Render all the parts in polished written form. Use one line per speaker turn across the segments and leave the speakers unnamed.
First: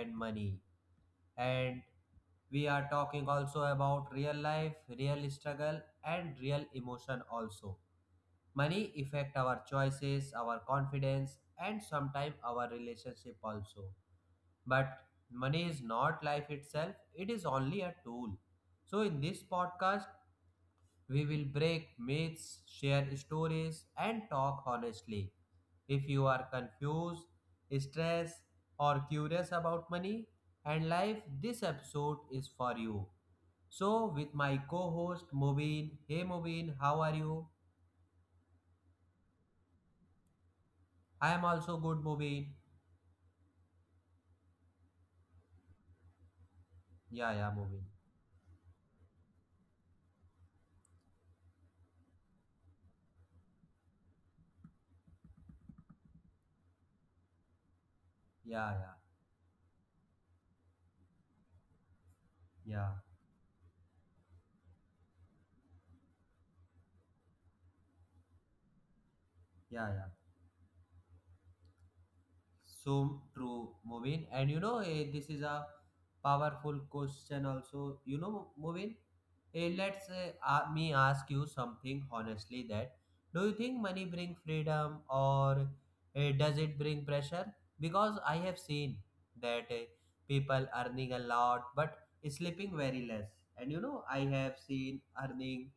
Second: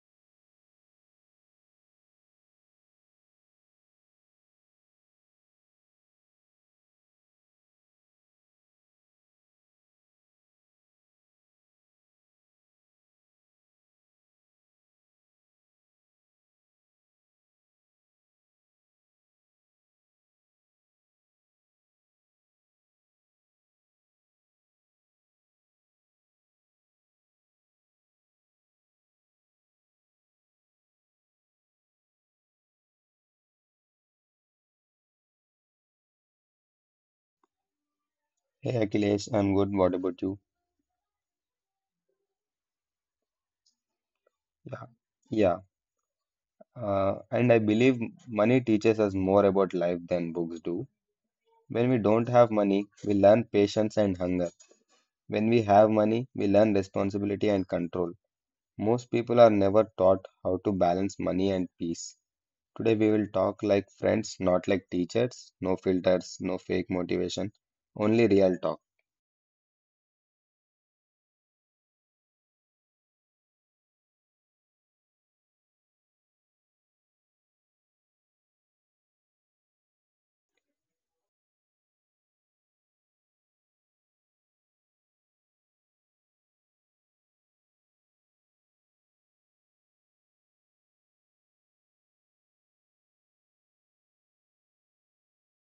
and money. And we are talking also about real life, real struggle and real emotion also. Money affect our choices, our confidence and sometimes our relationship also. But money is not life itself, it is only a tool. So in this podcast we will break myths, share stories, and talk honestly. If you are confused, stressed, or curious about money and life, this episode is for you. So, with my co host Mubin, hey Mubin, how are you?
Hey Achilles, I'm good. What about you?
I am also good, Mubin.
Yeah, yeah.
Yeah,
And
yeah,
I
Mubin.
believe money teaches us more about life than books do. When we don't have money, we learn patience and hunger. When we have money, we learn responsibility and control.
Yeah, yeah,
Most people are never taught how to balance money and peace.
yeah,
Today we will talk like friends, not like teachers. No filters, no fake motivation, only real talk.
yeah, yeah. So true, Movin. And you know, this is a powerful question also. You know, Movin, me ask you something honestly that do you think money bring freedom or does it bring pressure? Because I have seen that people earning a lot but sleeping very less. And you know, I have seen earning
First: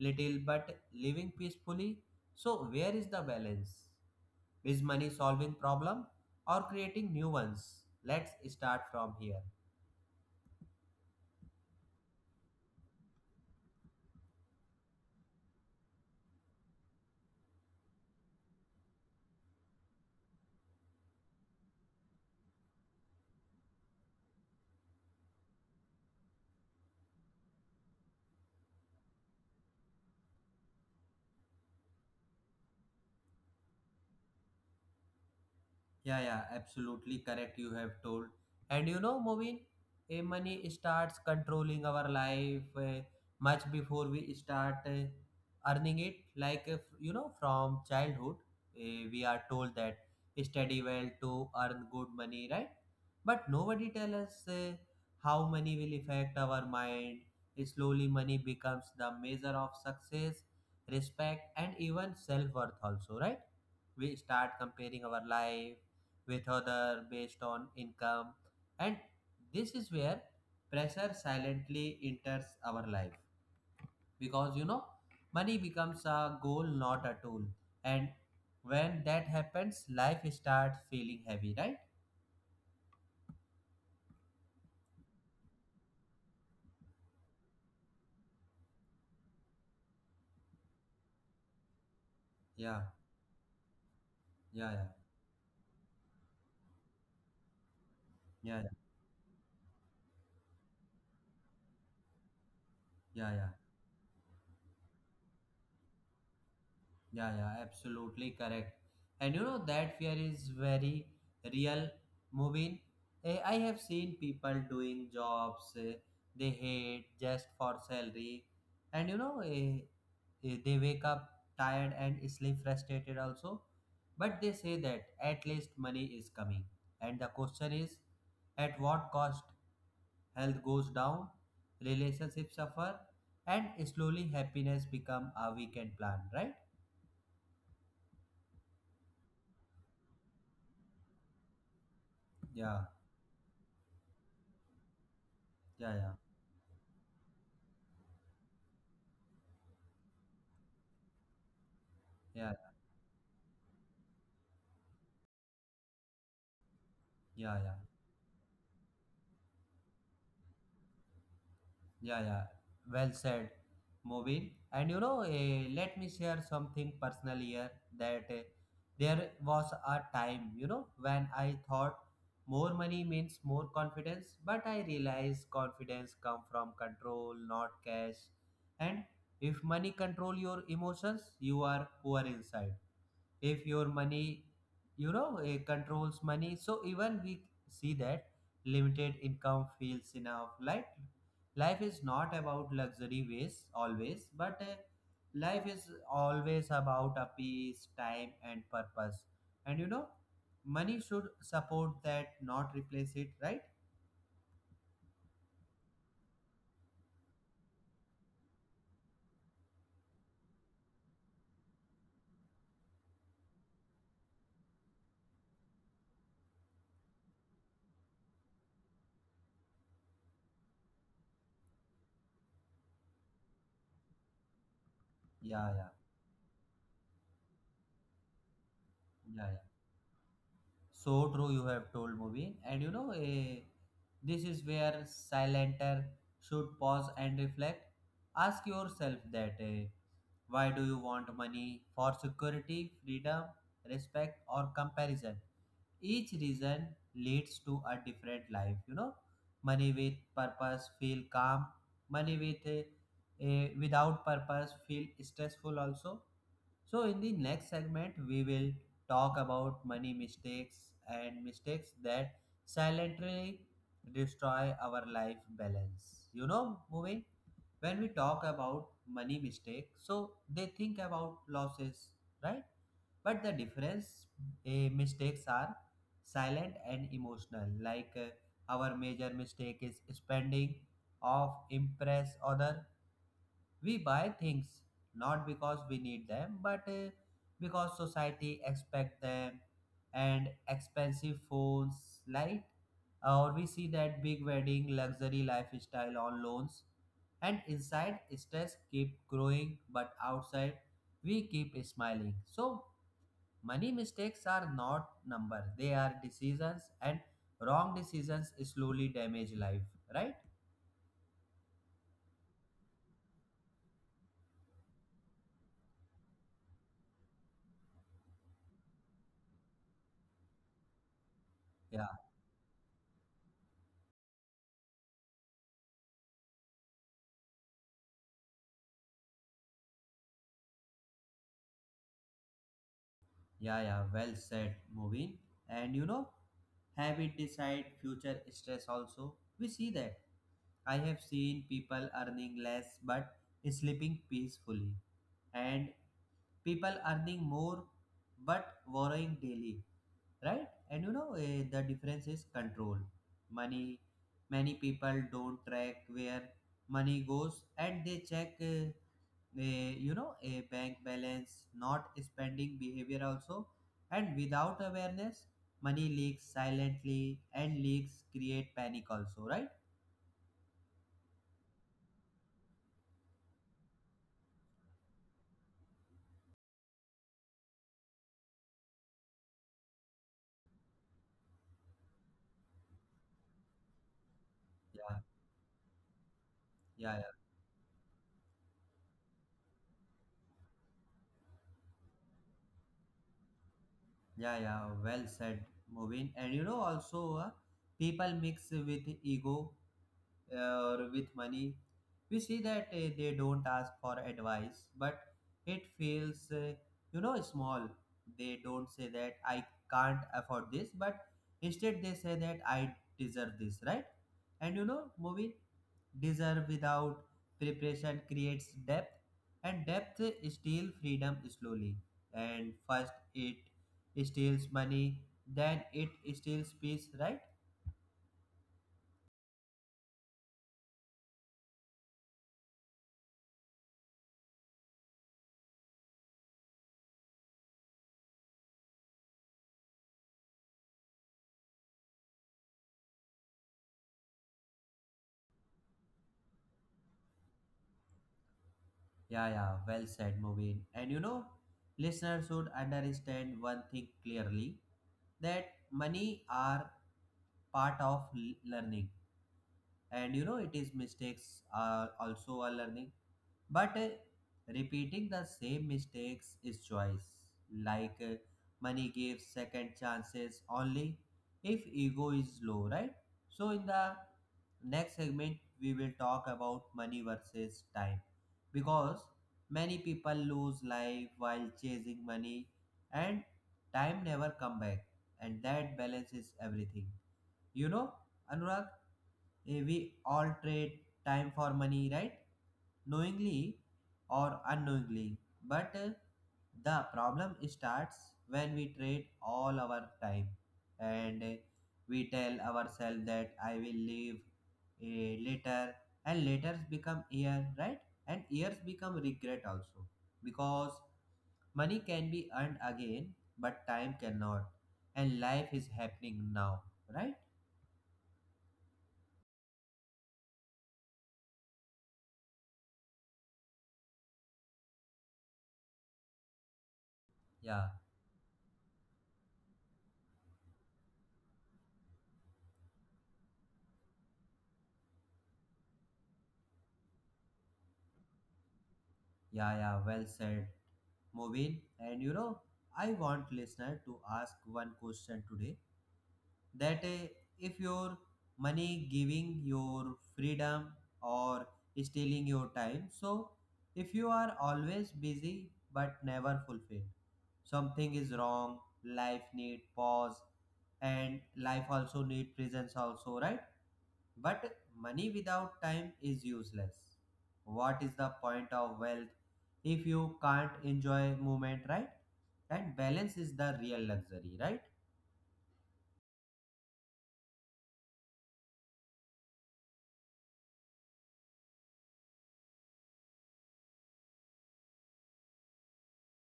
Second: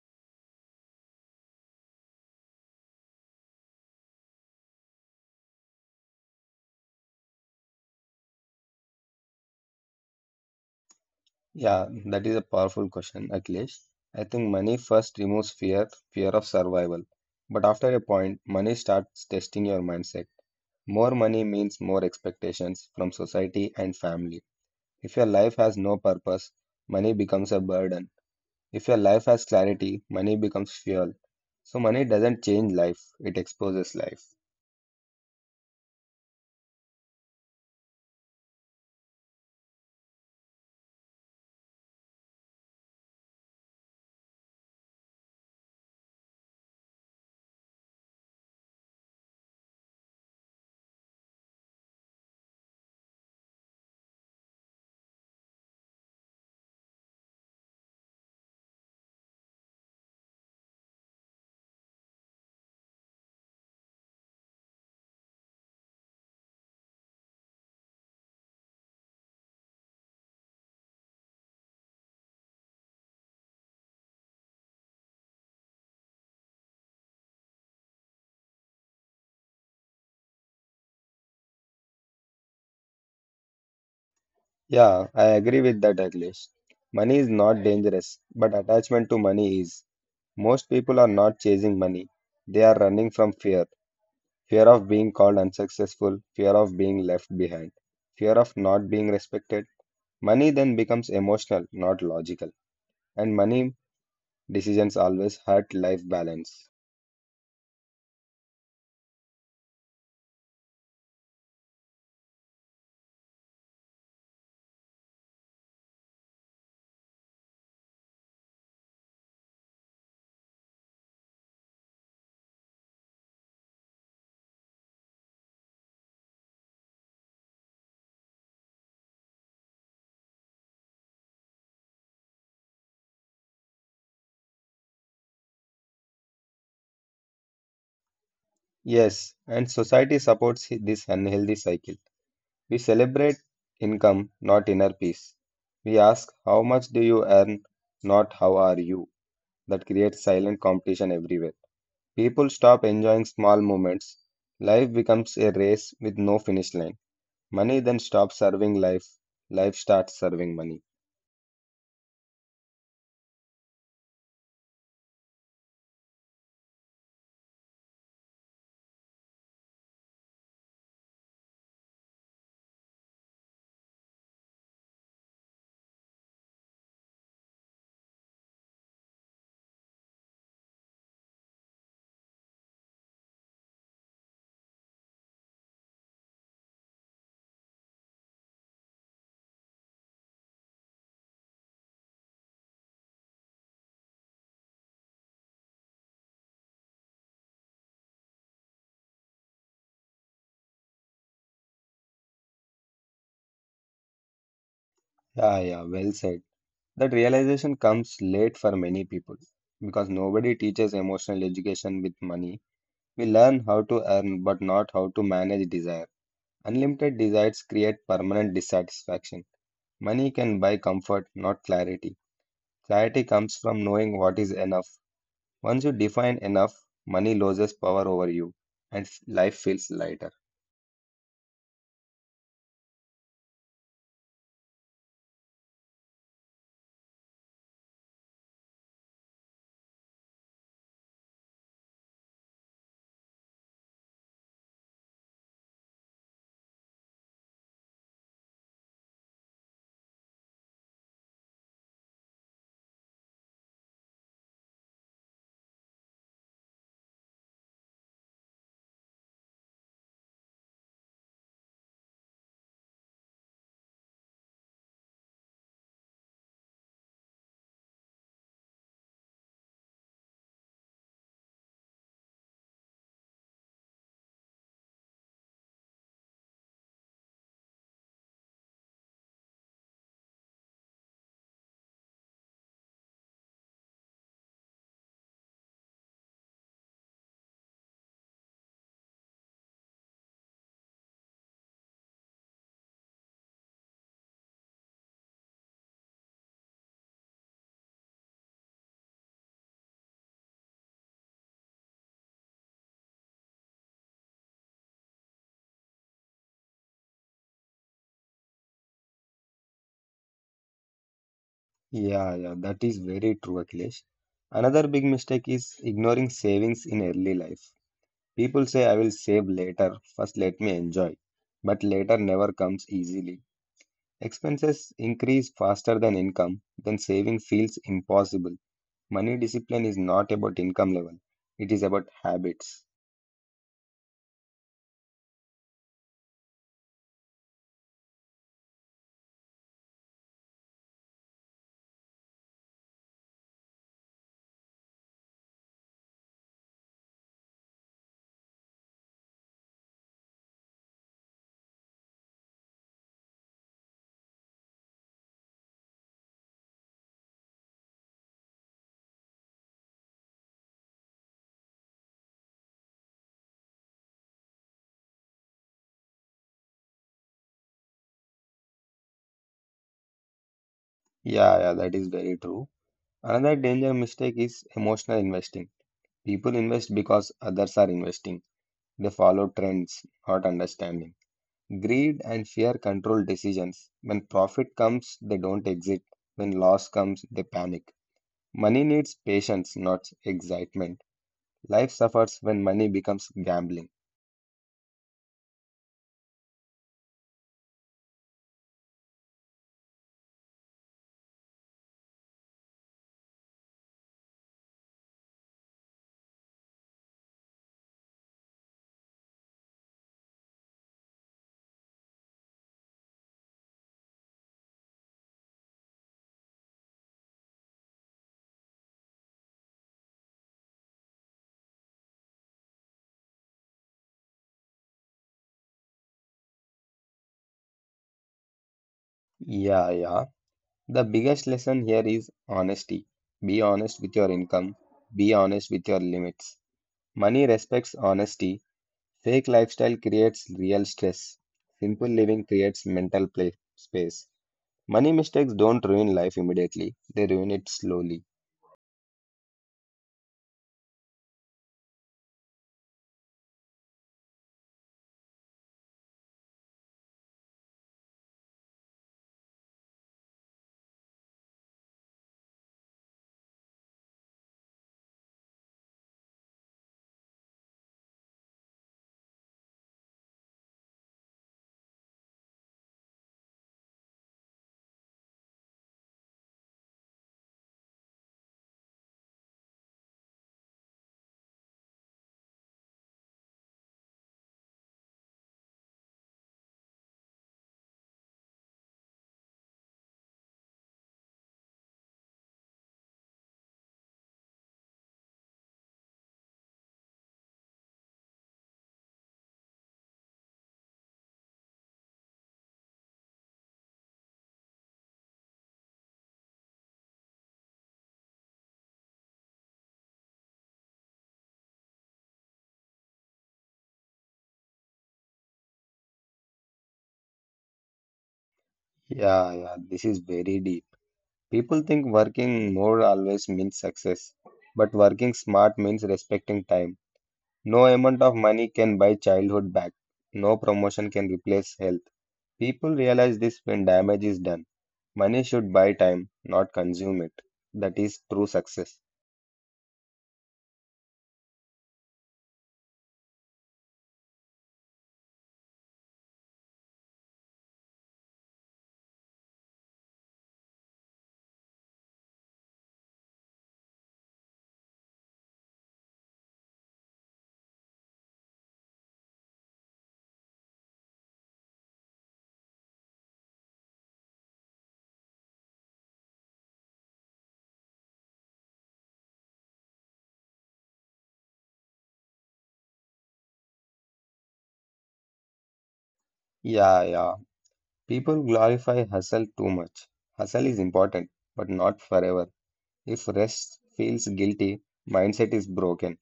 little but living peacefully. So where is the balance? Is money solving problem or creating new ones? Let's start from here.
Yeah, that is a powerful question, Akhilesh. I think money first removes fear, fear of survival. But after a point, money starts testing your mindset. More money means more expectations from society and family. If your life has no purpose, money becomes a burden. If your life has clarity, money becomes fuel. So money doesn't change life, it exposes life.
Yeah, yeah, absolutely correct. You have told. And you know, Moveen, money starts controlling our life much before we start earning it. Like, if, you know, from childhood, we are told that study well to earn good money, right? But nobody tell us how money will affect our mind. Slowly, money becomes the measure of success, respect, and even self worth, also, right? We start comparing our life with other based on income and this is where pressure silently enters our life because you know money becomes a goal not a tool and when that happens life starts feeling heavy, right?
Yeah, I agree with that, Akhilesh. Money is not dangerous, but attachment to money is. Most people are not chasing money, they
Yeah,
are running from fear.
yeah, yeah,
Fear of being called unsuccessful, fear of being left behind, fear
yeah,
of
yeah,
not being respected. Money then becomes emotional, not logical,
yeah,
and
yeah.
money decisions always hurt life balance.
Yeah, yeah, absolutely correct. And you know that fear is very real. Moving, I have seen people doing jobs they hate just for salary, and you know they wake up tired and sleep frustrated also. But they say that at least money is coming. And the question is, at what cost? Health goes down, relationships suffer, and slowly happiness become a weekend plan, right?
Yes, and society supports this unhealthy cycle.
Yeah.
We celebrate income, not inner peace.
Yeah,
We
yeah,
ask, "How much do you earn?" not "How are you?" That creates silent competition everywhere.
yeah,
People stop enjoying small moments. Life becomes a race with no finish line.
yeah, yeah,
Money then stops serving life. Life starts serving money.
yeah, yeah. Well said, Movin. And you know, let me share something personal here that there was a time, you know, when I thought more money means more confidence, but I realized confidence come from control, not cash. And if money control your emotions, you are poor inside. If your money, you know, controls money so even we see that limited income feels enough. Like life is not about luxury ways always, but life is always about a peace time and purpose, and you know money should support that, not replace it, right?
Yeah, yeah, well said. That realization comes late for many people because nobody teaches emotional education with money. We learn how to earn but not how to manage desire. Unlimited desires create permanent dissatisfaction. Money can buy comfort, not clarity. Clarity comes from knowing what is enough.
Yeah,
Once
yeah,
you define enough, money loses power over you, and
yeah,
life
yeah.
feels lighter.
So true, you have told movie, and you know, this is where silenter should pause and reflect. Ask yourself that why do you want money for security, freedom, respect, or comparison? Each reason leads to a different life. You know, money with purpose feel calm. Money with without purpose feel stressful also. So, in the next segment, we will talk about money mistakes and mistakes that silently destroy our life balance. You know, moving, when we talk about money mistakes, so they think about losses, right? But the difference, mistakes are silent and emotional. Like, our major mistake is spending of impress other. We buy things not because we need them, but because society expect them. And expensive phones, light, or we see that big wedding, luxury lifestyle on loans. And inside, stress keep growing, but outside, we keep smiling. So money mistakes are not number; they are decisions, and wrong decisions slowly damage life. Right?
Yeah, yeah, that is very true, Akhilesh. Another big mistake is ignoring savings in early life. People say, "I will save later, first let me enjoy." But later
Yeah.
never comes easily. Expenses increase faster than income, then saving feels impossible. Money discipline is not about income level, it is about habits.
Yeah, yeah, well said, Moving. And you know, habit decide future stress also. We see that. I have seen people earning less but sleeping peacefully, and people earning more but borrowing daily, right? And you know, the difference is control. Money, many people don't track where money goes and they check. A, you know, a bank balance not spending behavior also. And without awareness money leaks silently and leaks create panic also, right?
Yeah, yeah, that is very true. Another danger mistake is emotional investing. People invest because others are investing. They follow trends, not understanding. Greed and fear control decisions. When profit
Yeah,
comes, they don't exit. When loss
yeah,
comes, they panic. Money needs patience, not excitement. Life suffers when money becomes gambling.
yeah, yeah, yeah, well said, Moving. And you know also, people mix with ego, uh, or with money, we see that they don't ask for advice, but it feels, you know, small. They don't say that I can't afford this, but instead they say that I deserve this, right? And you know, movie, deserve without preparation creates depth, and depth steals freedom slowly. And first, it steals money, then it steals peace, right?
Yeah, yeah. The biggest lesson here is honesty. Be honest with your income, be honest with your limits. Money respects honesty. Fake lifestyle creates real stress. Simple living creates mental play space. Money mistakes don't ruin life immediately, they ruin it slowly.
Yeah, yeah, well said, Mubin. And you know, listeners should understand one thing clearly that money are part of learning, and you know, it is mistakes are also a learning. But repeating the same mistakes is choice. Like, money gives second chances only if ego is low, right? So, in the next segment, we will talk about money versus time because many people lose life while chasing money and time never come back and that balance is everything, you know, anurag. We all trade time for money, right? Knowingly or unknowingly. But the problem starts when we trade all our time and we tell ourselves that I will leave later, and letters become year, right? And years become regret also, because money can be earned again, but time cannot, and life is happening now, right?
Yeah, yeah, this is very deep. People think working more always means success, but working smart means respecting time.
Yeah,
No amount of money can buy childhood back. No promotion can replace health. People realize this when damage is done. Money should buy time, not consume it. That is true success.
yeah, yeah, well said. Moveen, and you know, I want listener to ask one question today that if your money giving your freedom or stealing your time. So if you are always busy but never fulfilled, something is wrong. Life need pause and life also need presence also, right? But money without time is useless. What is the point of wealth if you can't enjoy movement, right? And balance is the real luxury, right?
Yeah, yeah. People glorify hustle too much. Hustle is important, but not forever. If rest feels guilty, mindset is broken.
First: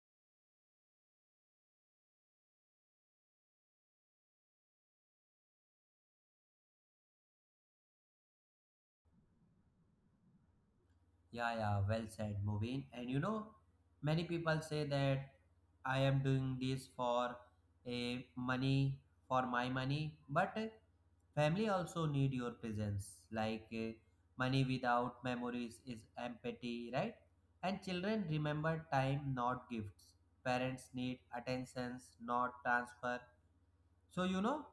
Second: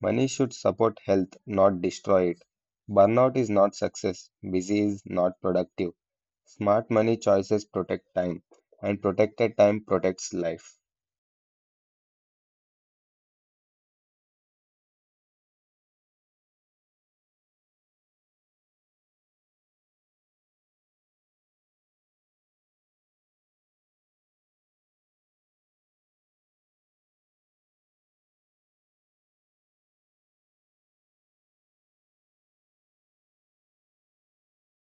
Money should support health, not destroy it. Burnout is not success. Busy is not productive. Smart money choices protect time, and protected time protects life.
Yeah, yeah, well said, Mubin. And you know, many people say that I am doing this for a money, for my money, but family also need your presence. Like, money without memories is empty, right? And children remember time, not gifts. Parents need attentions, not transfer. So, you know,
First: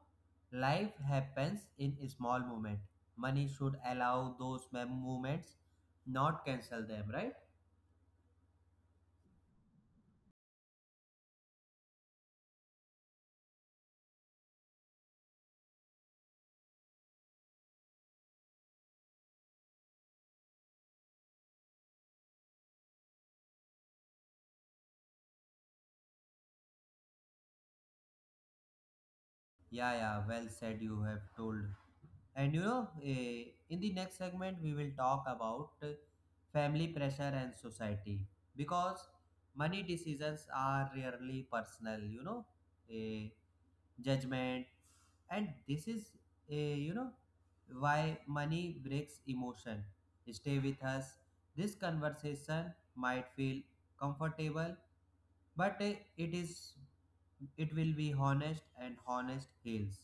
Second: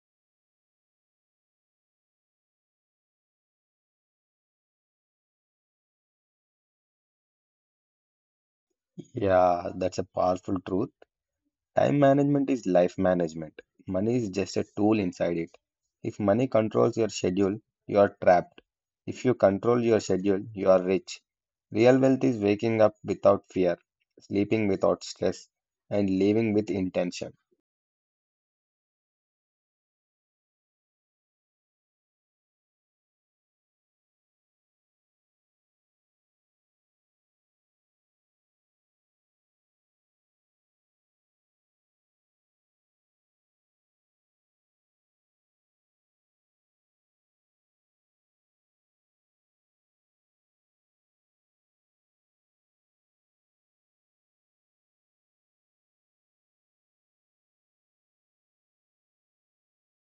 life happens in a small moment. Money should allow those moments, not cancel them, right?
Yeah, that's a powerful truth. Time management is life management. Money is just a tool inside it. If money controls your schedule, you are trapped. If you control your schedule, you are rich. Real wealth is waking up without fear, sleeping without stress, and living with intention.
Yeah, yeah, well said, you have told. And you know, in the next segment, we will talk about family pressure and society because money decisions are rarely personal, you know. Eh, judgment, and this is a, you know, why money breaks emotion. Stay with us. This conversation might feel comfortable, but it is, it will be honest and honest heals.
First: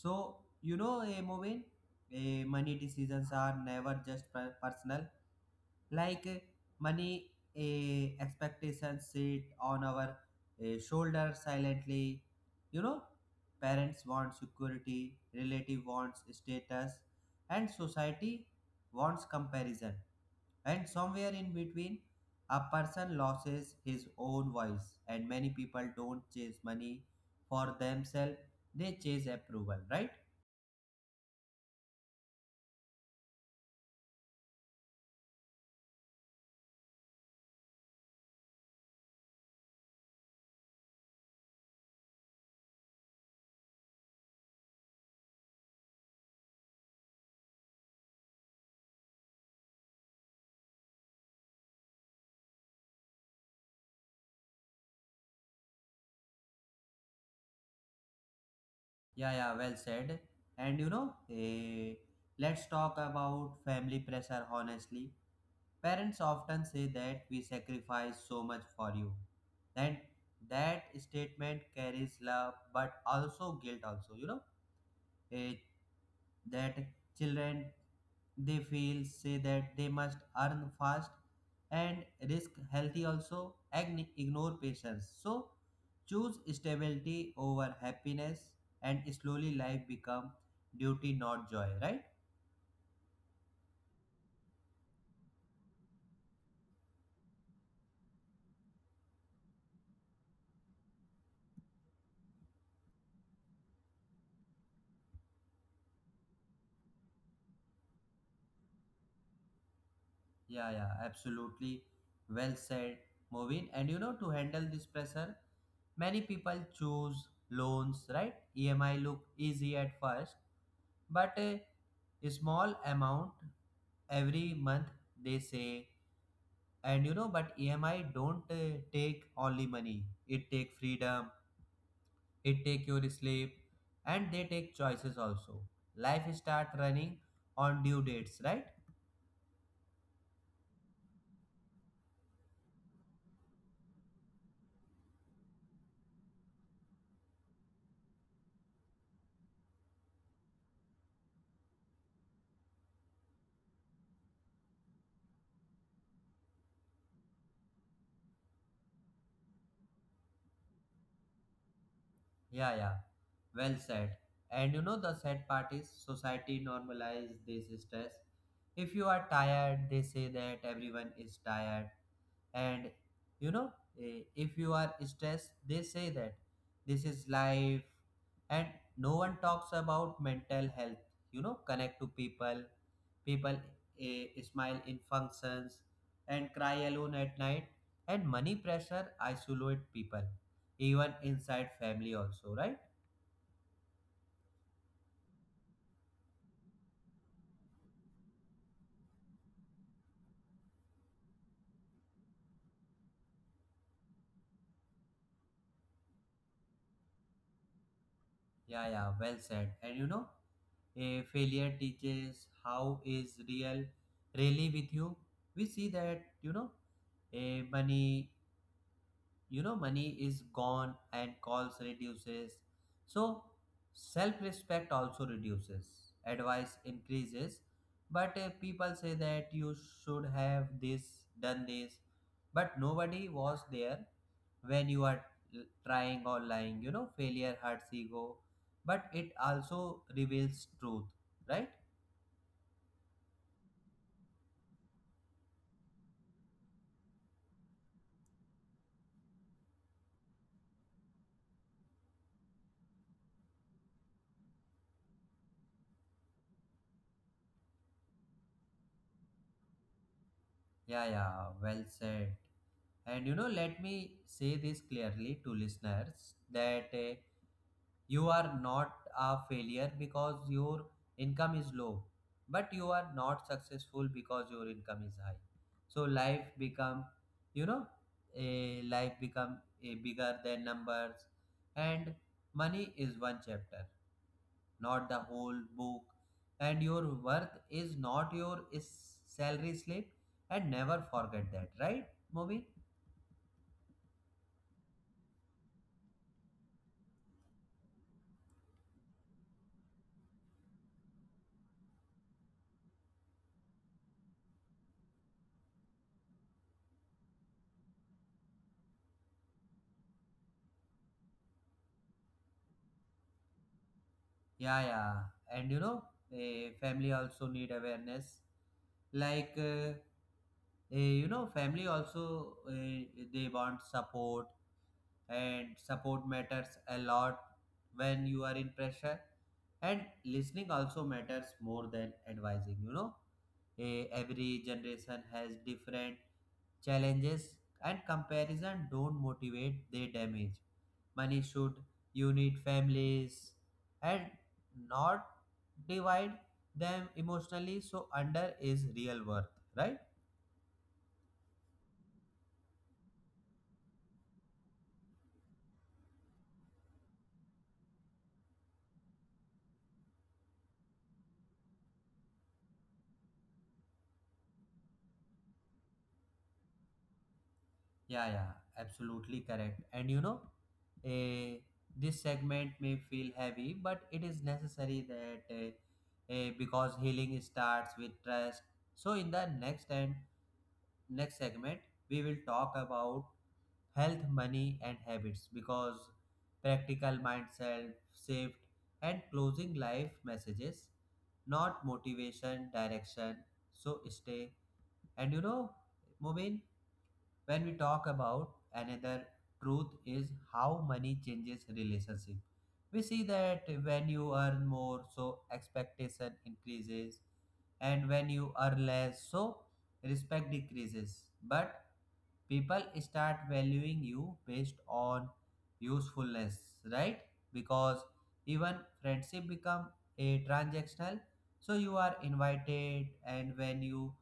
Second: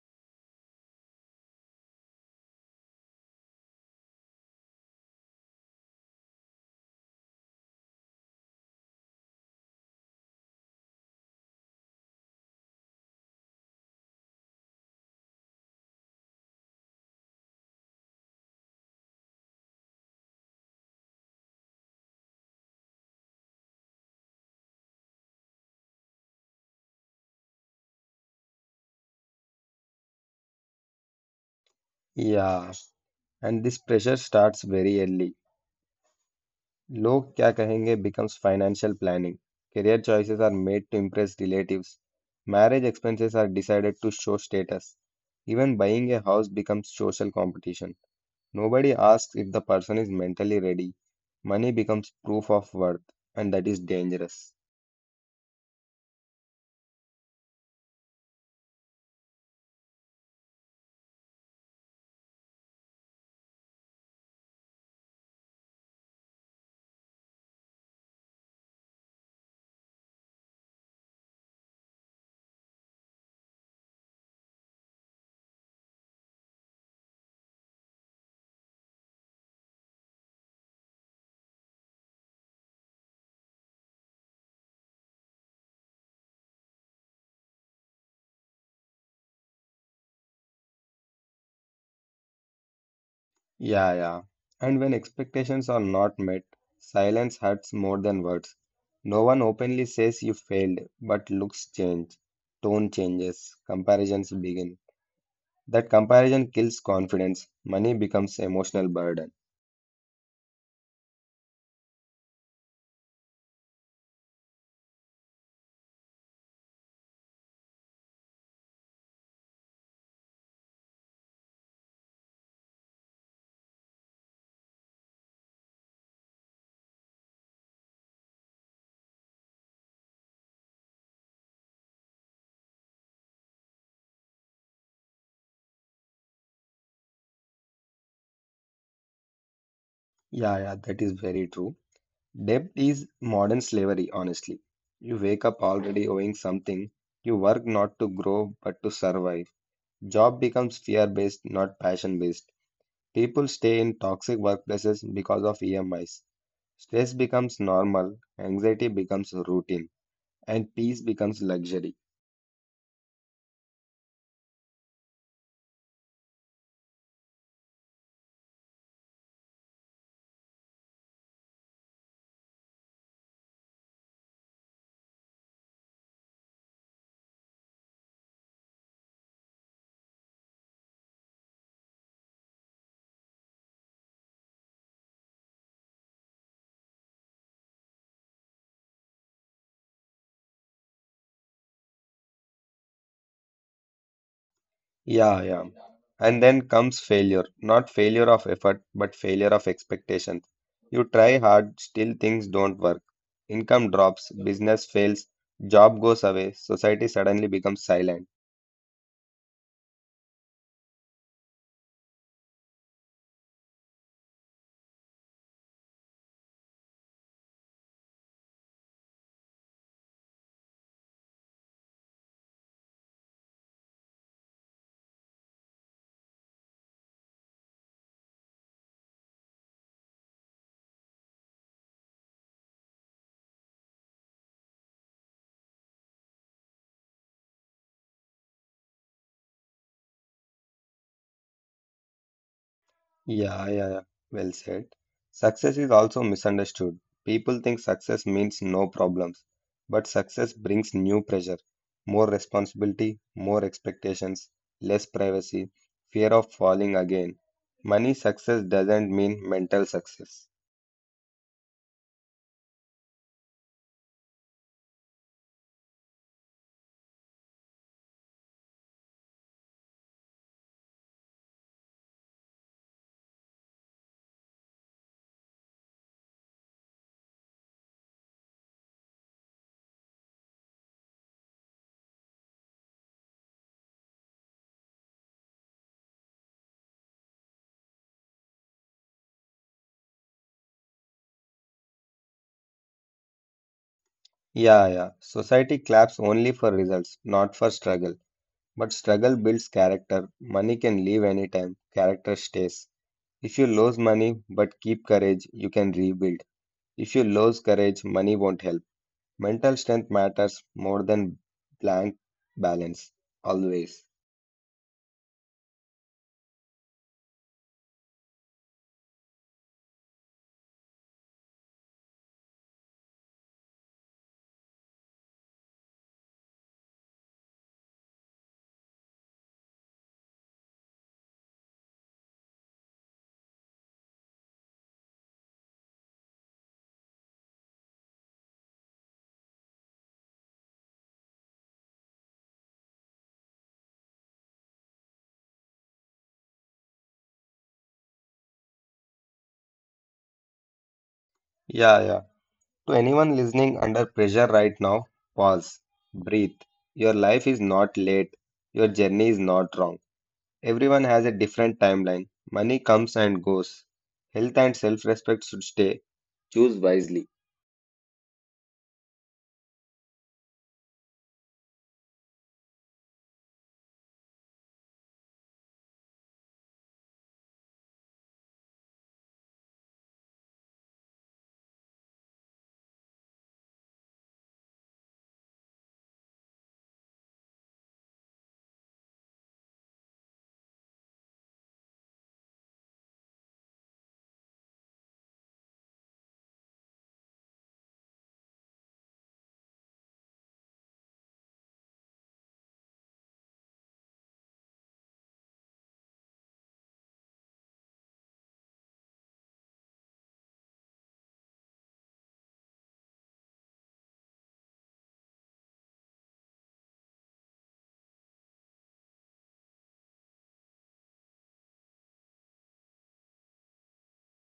So, you know, a moving, money decisions are never just personal. Like, money expectations sit on our shoulders silently, you know. Parents want security, relative wants status, and society wants comparison, and somewhere in between a person loses his own voice, and many people don't chase money for themselves, they chase approval, right?
Yeah. And this pressure starts very early. लोग क्या कहेंगे becomes financial planning. Career choices are made to impress relatives. Marriage expenses are decided to show status. Even buying a house becomes social competition. Nobody asks if the person is mentally ready. Money becomes proof of worth, and that is dangerous.
Yeah, yeah, well said. And you know, let's talk about family pressure honestly. Parents often say that we sacrifice so much for you. And that statement carries love but also guilt also, you know. Eh, that children they feel say that they must earn fast and risk healthy also and ignore patience, so choose stability over happiness, and slowly life become duty not joy, right?
Yeah, yeah. And when expectations are not met, silence hurts more than words. No one openly says you failed, but looks change, tone changes, comparisons begin. That comparison kills confidence. Money becomes emotional burden.
Yeah, yeah, absolutely, well said, moving. And you know, to handle this pressure many people choose loans, right? EMI look easy at first, but a small amount every month they say. And you know, but EMI don't take only money. It take freedom, it take your sleep, and they take choices also. Life start running on due dates, right?
Yeah, yeah, that is very true. Debt is modern slavery, honestly. You wake up already owing something. You work not to grow but to survive. Job becomes fear based, not passion based. People stay in toxic workplaces because of EMIs. Stress becomes normal, anxiety becomes routine, and peace becomes luxury.
Yeah, yeah. Well said. And you know the sad part is society normalize this stress. If you are tired, they say that everyone is tired. And you know, if you are stressed, they say that this is life. And no one talks about mental health. You know, connect to people. People, eh, smile in functions and cry alone at night. And money pressure isolate people, even inside family also, right?
Yeah, yeah. And then comes failure. Not failure of effort, but failure of expectations. You try hard, still things don't work. Income drops, business fails, job goes away, society suddenly becomes silent.
Yeah, yeah, well said. And you know, a failure teaches how is real really with you. We see that, a money you know money is gone and calls reduces, so self respect also reduces, advice increases, but people say that you should have this, done this, but nobody was there when you are trying or lying. Failure hurts ego, but it also reveals truth, right?
Yeah, yeah, yeah. Well said. Success is also misunderstood. People think success means no problems, but success brings new pressure, more responsibility, more expectations, less privacy, fear of falling again. Money success doesn't mean mental success.
Yeah, yeah, well said. And let me say this clearly to listeners that you are not a failure because your income is low, but you are not successful because your income is high. So life become, you know a life become a bigger than numbers. And money is one chapter, not the whole book. And your worth is not your, is salary slip. And never forget that, right, Movie?
Yeah, yeah. Society claps only for results, not for struggle. But struggle builds character. Money can leave anytime, character stays. If you lose money but keep courage, you can rebuild. If you lose courage, money won't help. Mental strength matters more than blank balance, always.
Yeah, yeah. And a family also need awareness. Like family also, they want support. And support matters a lot when you are in pressure. And listening also matters more than advising, every generation has different challenges. And comparison don't motivate, they damage. Money should unite families and not divide them emotionally. So under is real worth, right?
Yeah, yeah. To anyone listening under pressure right now, pause, breathe. Your life is not late, your journey is not wrong. Everyone has a different timeline. Money comes and goes. Health and self respect should stay. Choose wisely.
Yeah, yeah, absolutely correct. And eh, this segment may feel heavy, but it is necessary that because healing starts with trust. So in the next segment, we will talk about health, money, and habits, because practical mindset shift and closing life messages, not motivation, direction. So stay. And Mubin, when we talk about, another truth is how money changes relationship. We see that when you earn more, so expectation increases. And when you earn less, so respect decreases. But people start valuing you based on usefulness, right? Because even friendship become a transactional. So you are invited, and when you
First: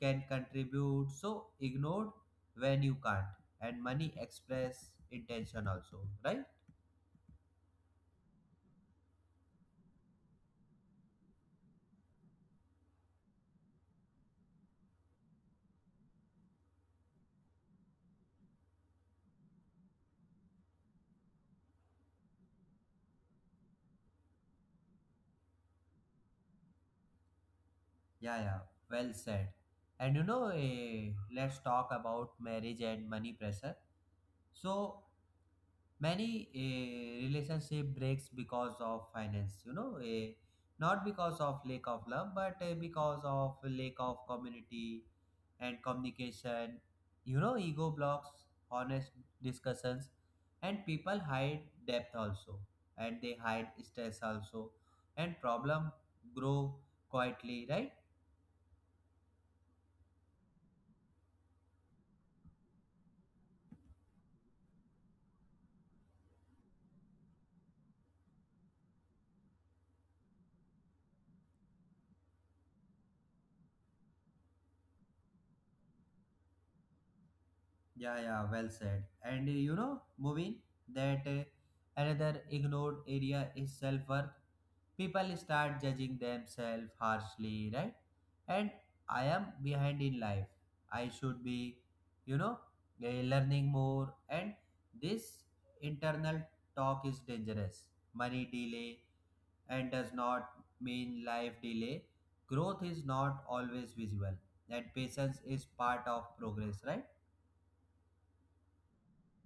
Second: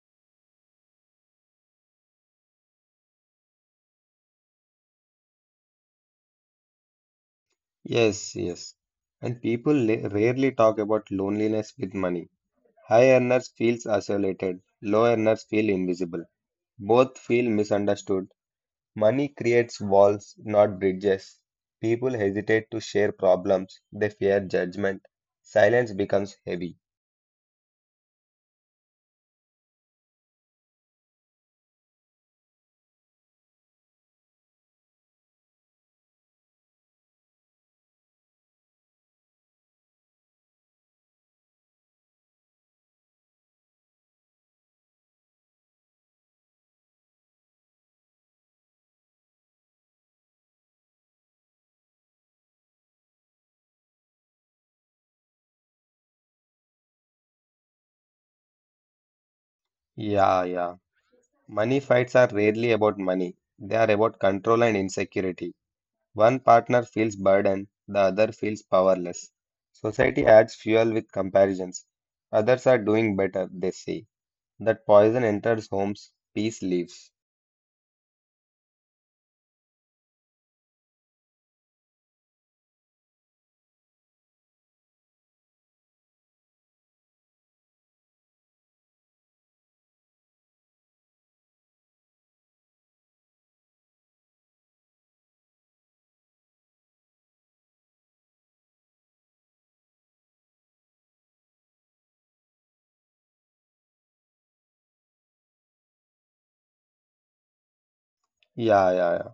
can contribute, so ignored when you can't. And money express intention also, right?
Yes, yes. And people rarely talk about loneliness with money. High earners feels isolated, low earners feel invisible. Both feel misunderstood. Money creates walls, not bridges. People hesitate to share problems, they fear judgment. Silence becomes heavy.
Yeah, yeah, well said. And let's talk about marriage and money pressure. So many a relationship breaks because of finance, not because of lack of love, but because of lack of community and communication. Ego blocks honest discussions, and people hide depth also, and they hide stress also, and problem grow quietly, right?
Yeah, yeah. Money fights are rarely about money, they are about control and insecurity. One partner feels burdened, the other feels powerless. Society adds fuel with comparisons. Others are doing better, they say. That poison enters homes, peace leaves.
Yeah, yeah, well said. And Moving, that another ignored area is self worth. People start judging themselves harshly, right? And I am behind in life. I should be, you know, uh, learning more. And this internal talk is dangerous. Money delay and does not mean life delay. Growth is not always visible. That patience is part of progress, right?
Yeah, yeah, yeah.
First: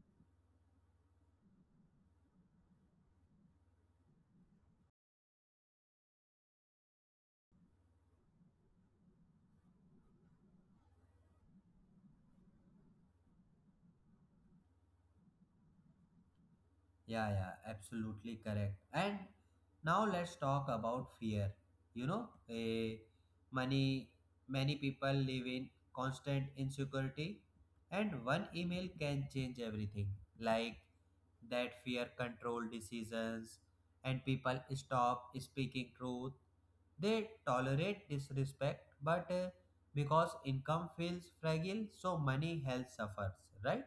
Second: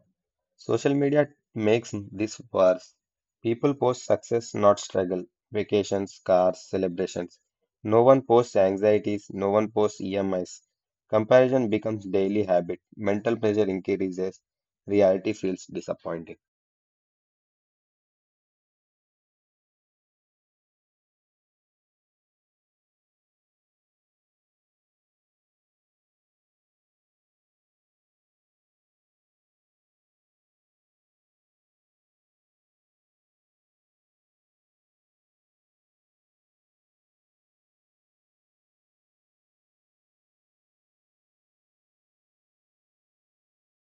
Social media makes this worse. People post success, not struggle, vacations, cars, celebrations. No one posts anxieties, no one posts EMIs. Comparison becomes daily habit. Mental pressure increases. Reality feels disappointing.
Yeah, yeah, absolutely correct. And now let's talk about fear. You know, eh, many many people live in constant insecurity, and one email can change everything. Like that, fear control decisions, and people stop speaking truth. They tolerate disrespect, but because income feels fragile, so money health suffers. Right?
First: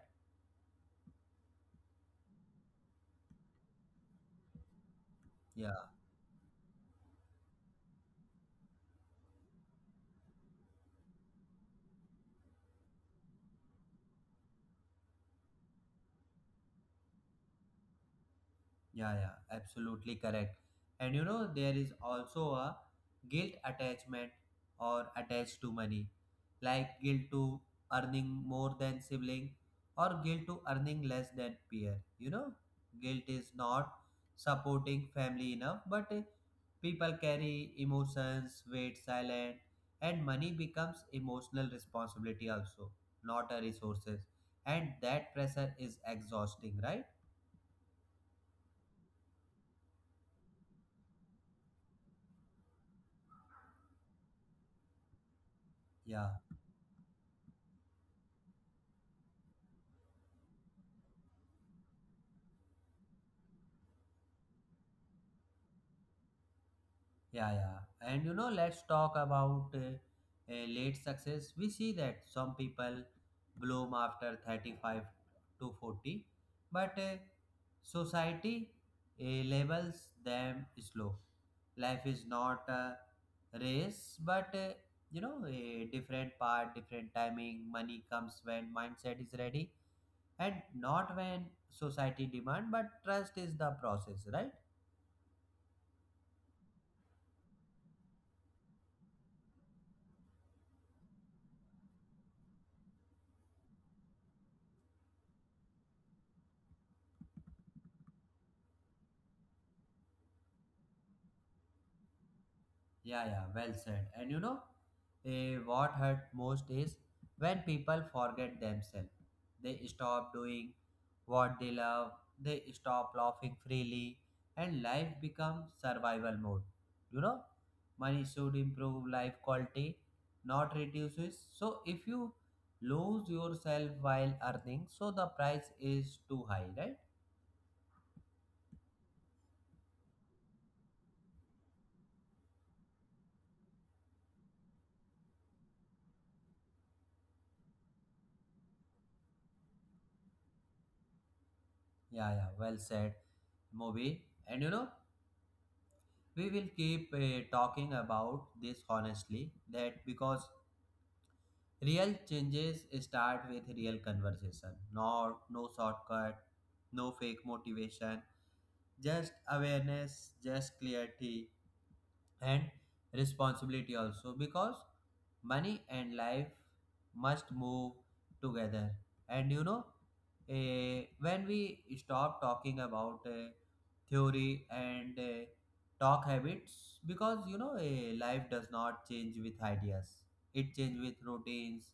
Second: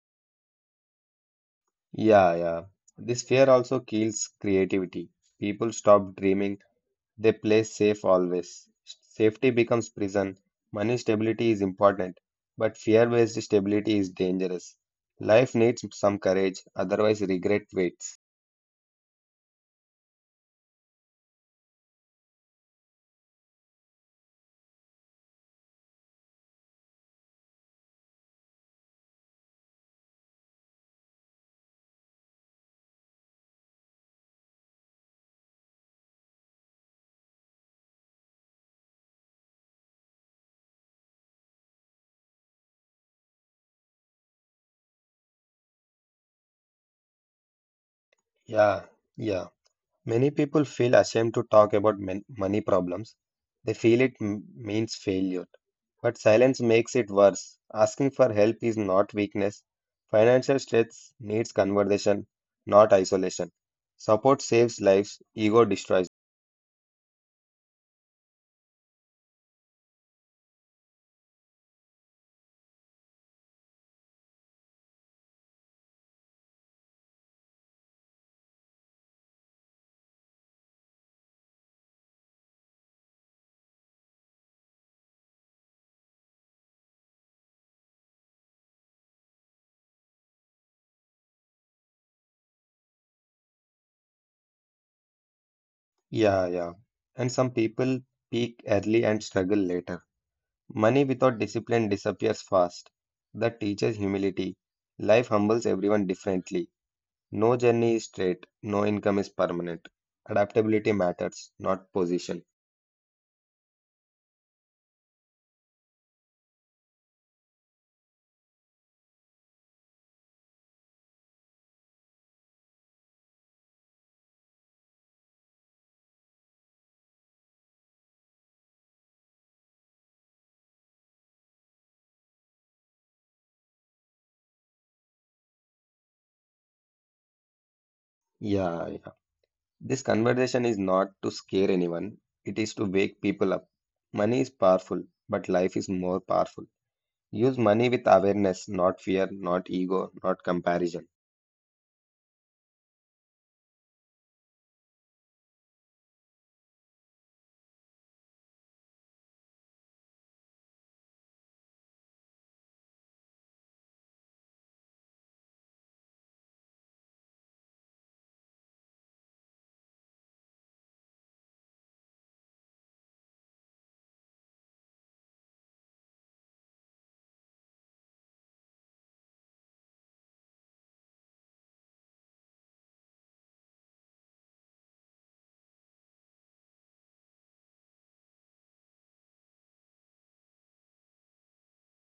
Yeah, yeah. This fear also kills creativity. People stop dreaming, they play safe always. Safety becomes prison. Money stability is important, but fear based stability is dangerous. Life needs some courage, otherwise, regret waits.
Yeah, yeah, absolutely correct. And there is also a guilt attachment or attached to money, like guilt to earning more than sibling or guilt to earning less than peer. You know, guilt is not supporting family enough, but people carry emotions, wait silent, and money becomes emotional responsibility also, not a resources. And that pressure is exhausting, right?
Yeah, yeah. Many people feel ashamed to talk about money problems. They feel it means failure. But
Yeah.
silence makes it worse. Asking for help is not weakness. Financial stress needs conversation, not isolation. Support saves lives, ego destroys.
Yeah, yeah. And let's talk about late success. We see that some people bloom after 35 to 40, but society, uh, labels them slow. Life is not a race, but a different part, different timing. Money comes when mindset is ready and not when society demand, but trust is the process, right?
Yeah, yeah. And some people peak early and struggle later. Money without discipline disappears fast. That teaches humility. Life humbles everyone differently. No journey is straight, no income is permanent. Adaptability matters, not position.
Yeah, yeah, well said. And what hurt most is when people forget themselves. They stop doing what they love, they stop laughing freely, and life becomes survival mode. You know, money should improve life quality, not reduces. So if you lose yourself while earning, so the price is too high, right?
Yeah, yeah. This conversation is not to scare anyone, it is to wake people up. Money is powerful, but life is more powerful. Use money with awareness, not fear, not ego, not comparison.
Yeah, yeah, well said, Mobi. And we will keep talking about this honestly, that because real changes start with real conversation, not no shortcut, no fake motivation, just awareness, just clarity, and responsibility also, because money and life must move together. And when we stop talking about theory and talk habits, because life does not change with ideas, it changes with routines.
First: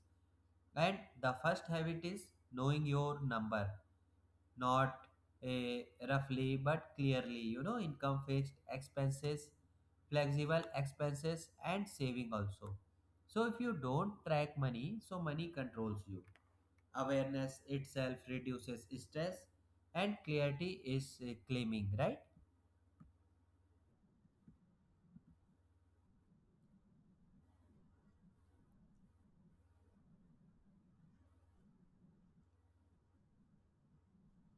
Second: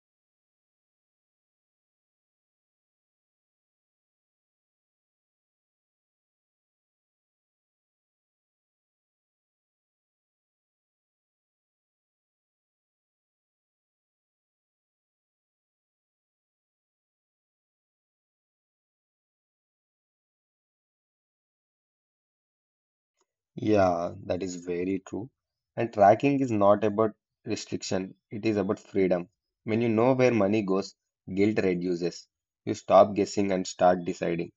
And the first habit is knowing your number, not eh, roughly but clearly. Income, fixed expenses, flexible expenses, and saving also. So if you don't track money, so money controls you. Awareness itself reduces stress, and clarity is claiming, right?
Yeah, that is very true. And tracking is not about restriction, it is about freedom. When you know where money goes, guilt reduces. You stop guessing and start deciding.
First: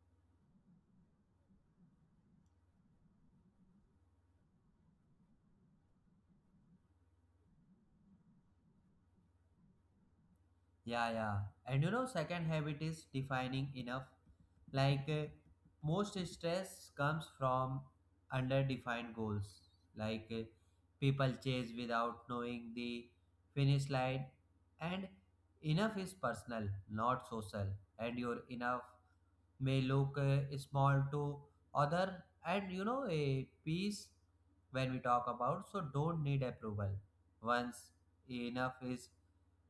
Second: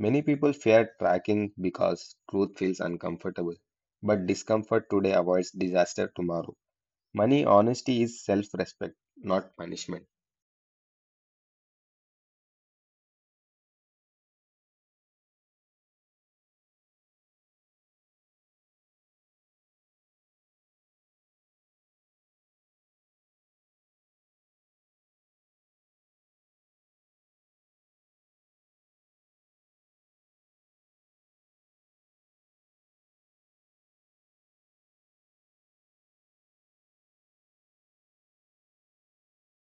Many people fear tracking because truth feels uncomfortable. But discomfort today avoids disaster tomorrow. Money honesty is self-respect, not punishment.
Yeah, yeah. And second habit is defining enough. Like most stress comes from underdefined goals. Like people chase without knowing the finish line. And enough is personal, not social. And your enough may look small to other. And you know, a piece when we talk about, so don't need approval. Once enough is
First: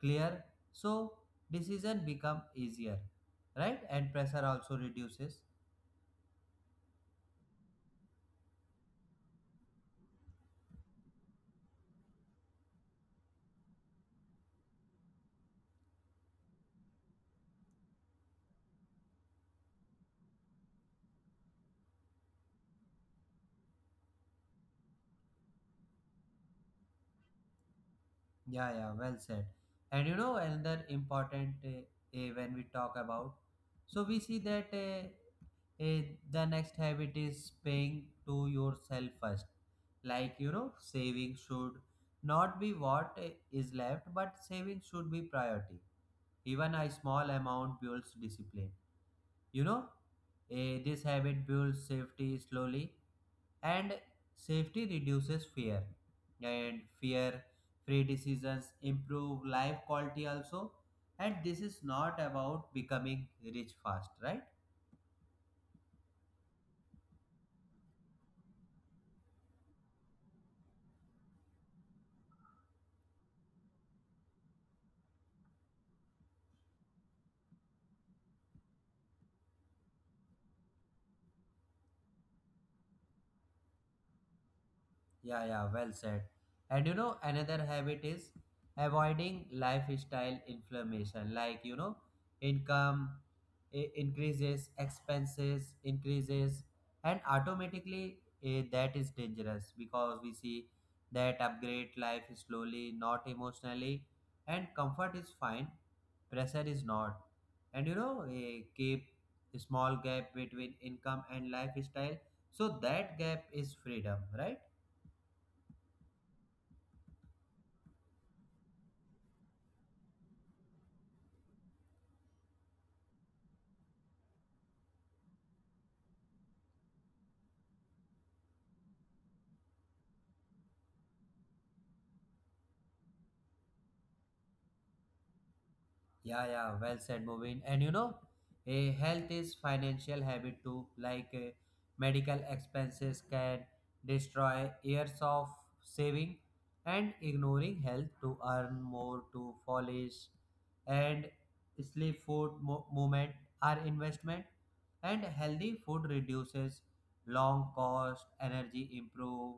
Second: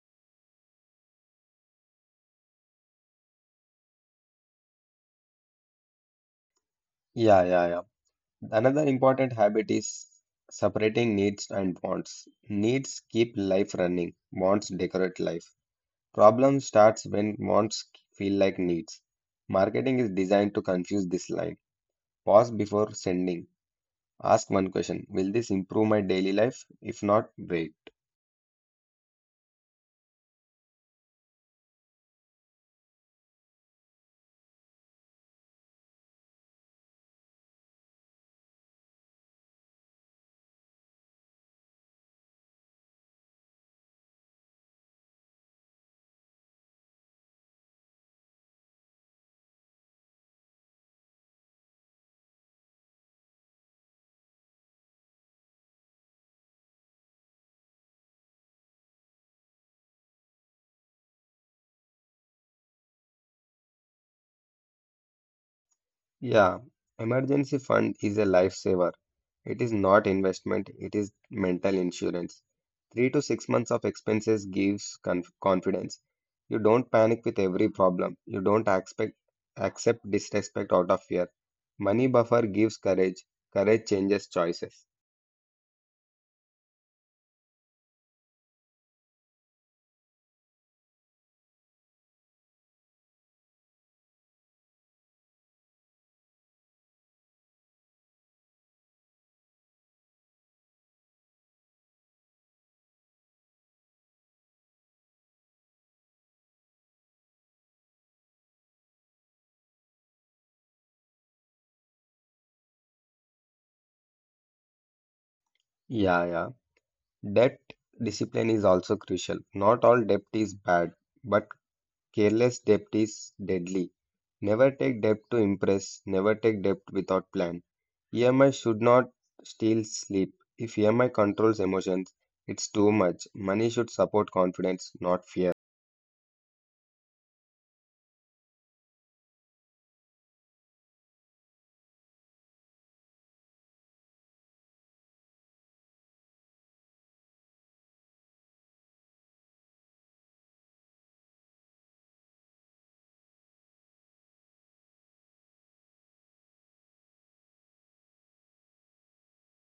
clear, so decision become easier, right? And pressure also reduces.
Yeah, yeah, yeah. Another important habit is separating needs and wants. Needs keep life running, wants decorate life. Problem starts when wants feel like needs. Marketing is designed to confuse this line. Pause before sending. Ask one question: will this improve my daily life? If not, break.
Yeah, yeah, well said. And another important when we talk about, so we see that the next habit is paying to yourself first. Like, you know, saving should not be what is left, but saving should be priority. Even a small amount builds discipline. You know, this habit builds safety slowly, and safety reduces fear, and fear free decisions improve life quality also. And this is not about becoming rich fast, right?
Yeah, emergency fund is a lifesaver. It is not investment, it is mental insurance. 3 to 6 months of expenses gives confidence. You don't panic with every problem. You don't expect, accept disrespect out of fear. Money buffer gives courage. Courage changes choices.
Yeah, yeah, well said. And another habit is avoiding lifestyle inflammation. Like, you know, income increases, expenses increases, and automatically, that is dangerous, because we see that upgrade life slowly, not emotionally. And comfort is fine, pressure is not. And keep a small gap between income and lifestyle, so that gap is freedom, right?
Yeah, yeah. Debt discipline is also crucial. Not all debt is bad, but careless debt is deadly. Never take debt to impress, never take debt without plan. EMI should not steal sleep. If EMI controls emotions, it's too much. Money should support confidence, not fear.
Yeah, yeah, well said, Mubin. And a health is financial habit too. Like medical expenses can destroy years of saving. And ignoring health to earn more, to polish, and sleep, food, movement are investment. And healthy food reduces long cost, energy improve,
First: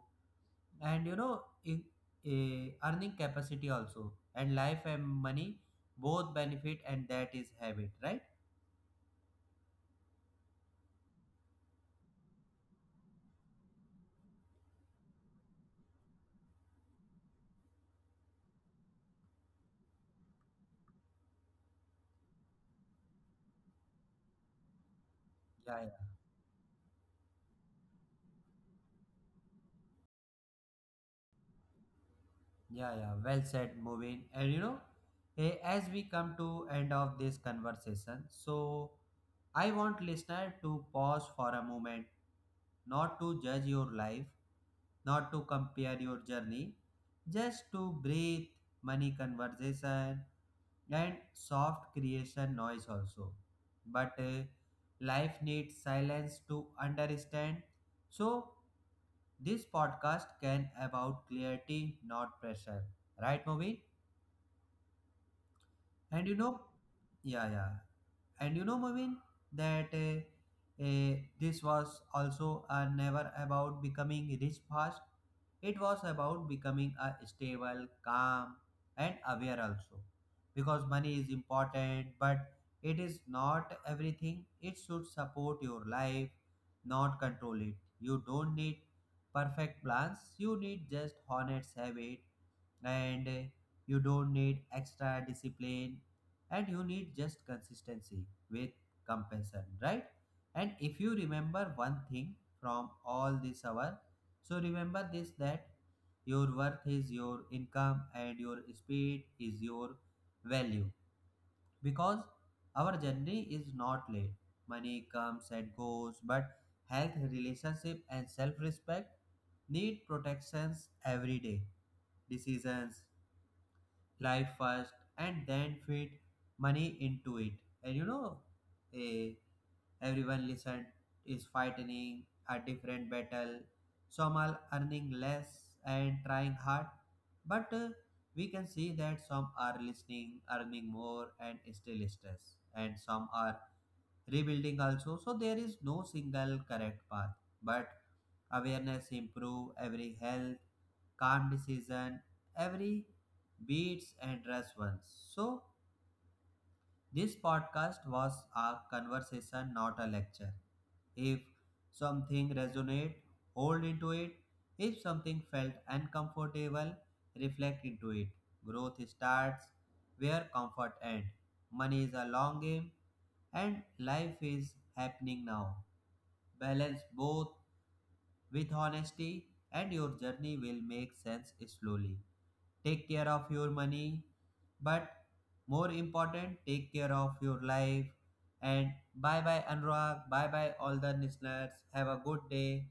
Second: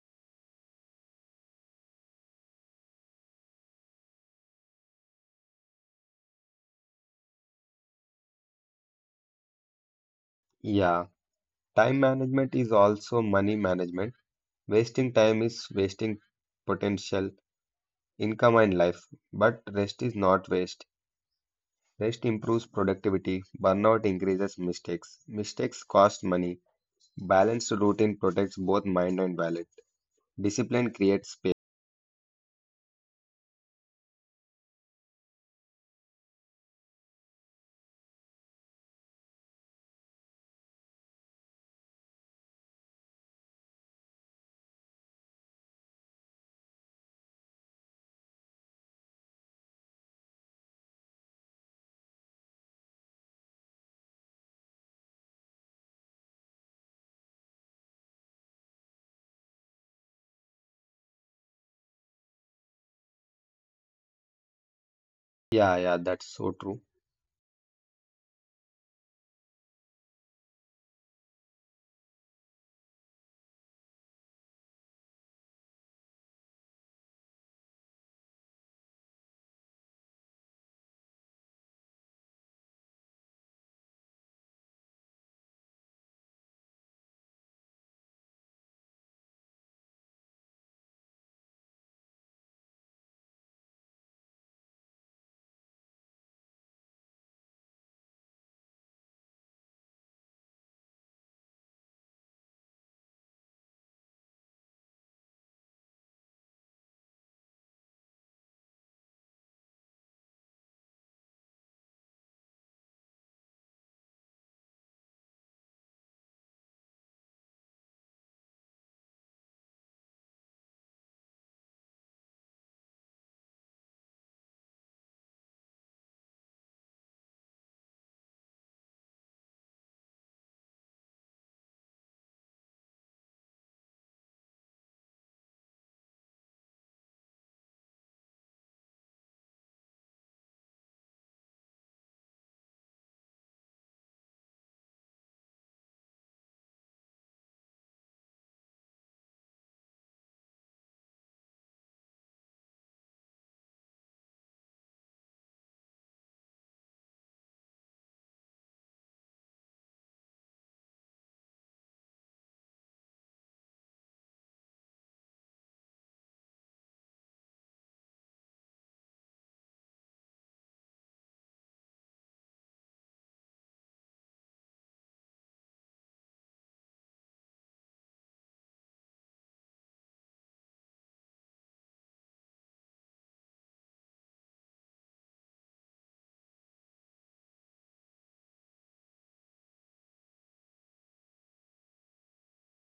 and you know in, earning capacity also, and life and money both benefit. And that is habit, right?
Yeah, time management is also money management. Wasting time is wasting potential, income, and life, but rest is not waste. Rest improves productivity, burnout increases mistakes. Mistakes
Yeah.
cost money. Balanced routine protects both mind and wallet. Discipline creates space.
Yeah, yeah, well said, Moving. And as we come to end of this conversation, so I want listener to pause for a moment, not to judge your life, not to compare your journey, just to breathe, money conversation, and soft creation noise also. But life needs silence to understand, so this podcast can about clarity, not pressure. Right, Movie?
Yeah, yeah, that's
And
so true.
yeah, yeah. And Movin, that this was also never about becoming rich fast. It was about becoming a stable, calm, and aware also. Because money is important, but it is not everything. It should support your life, not control it. You don't need perfect plans. You need just honest habit. And you don't need extra discipline, and you need just consistency with compensation, right? And if you remember one thing from all this hour, so remember this, that your worth is your income and your speed is your value. Because our journey is not late, money comes and goes, but health relationship and self-respect need protections every day. Decisions, life first, and then fit money into it. And eh, everyone listen is fighting a different battle. Some are earning less and trying hard, but we can see that some are listening earning more and still stressed, and some are rebuilding also. So there is no single correct path, but awareness improve every health, calm decision, every beats and rest once. So this podcast was a conversation, not a lecture. If something resonate, hold into it. If something felt uncomfortable, reflect into it. Growth starts where comfort ends. Money is a long game, and life is happening now. Balance both with honesty, and your journey will make sense slowly. Take care of your money, but more important, take care of your life. And bye bye, Anurag. Bye bye, all the listeners. Have a good day.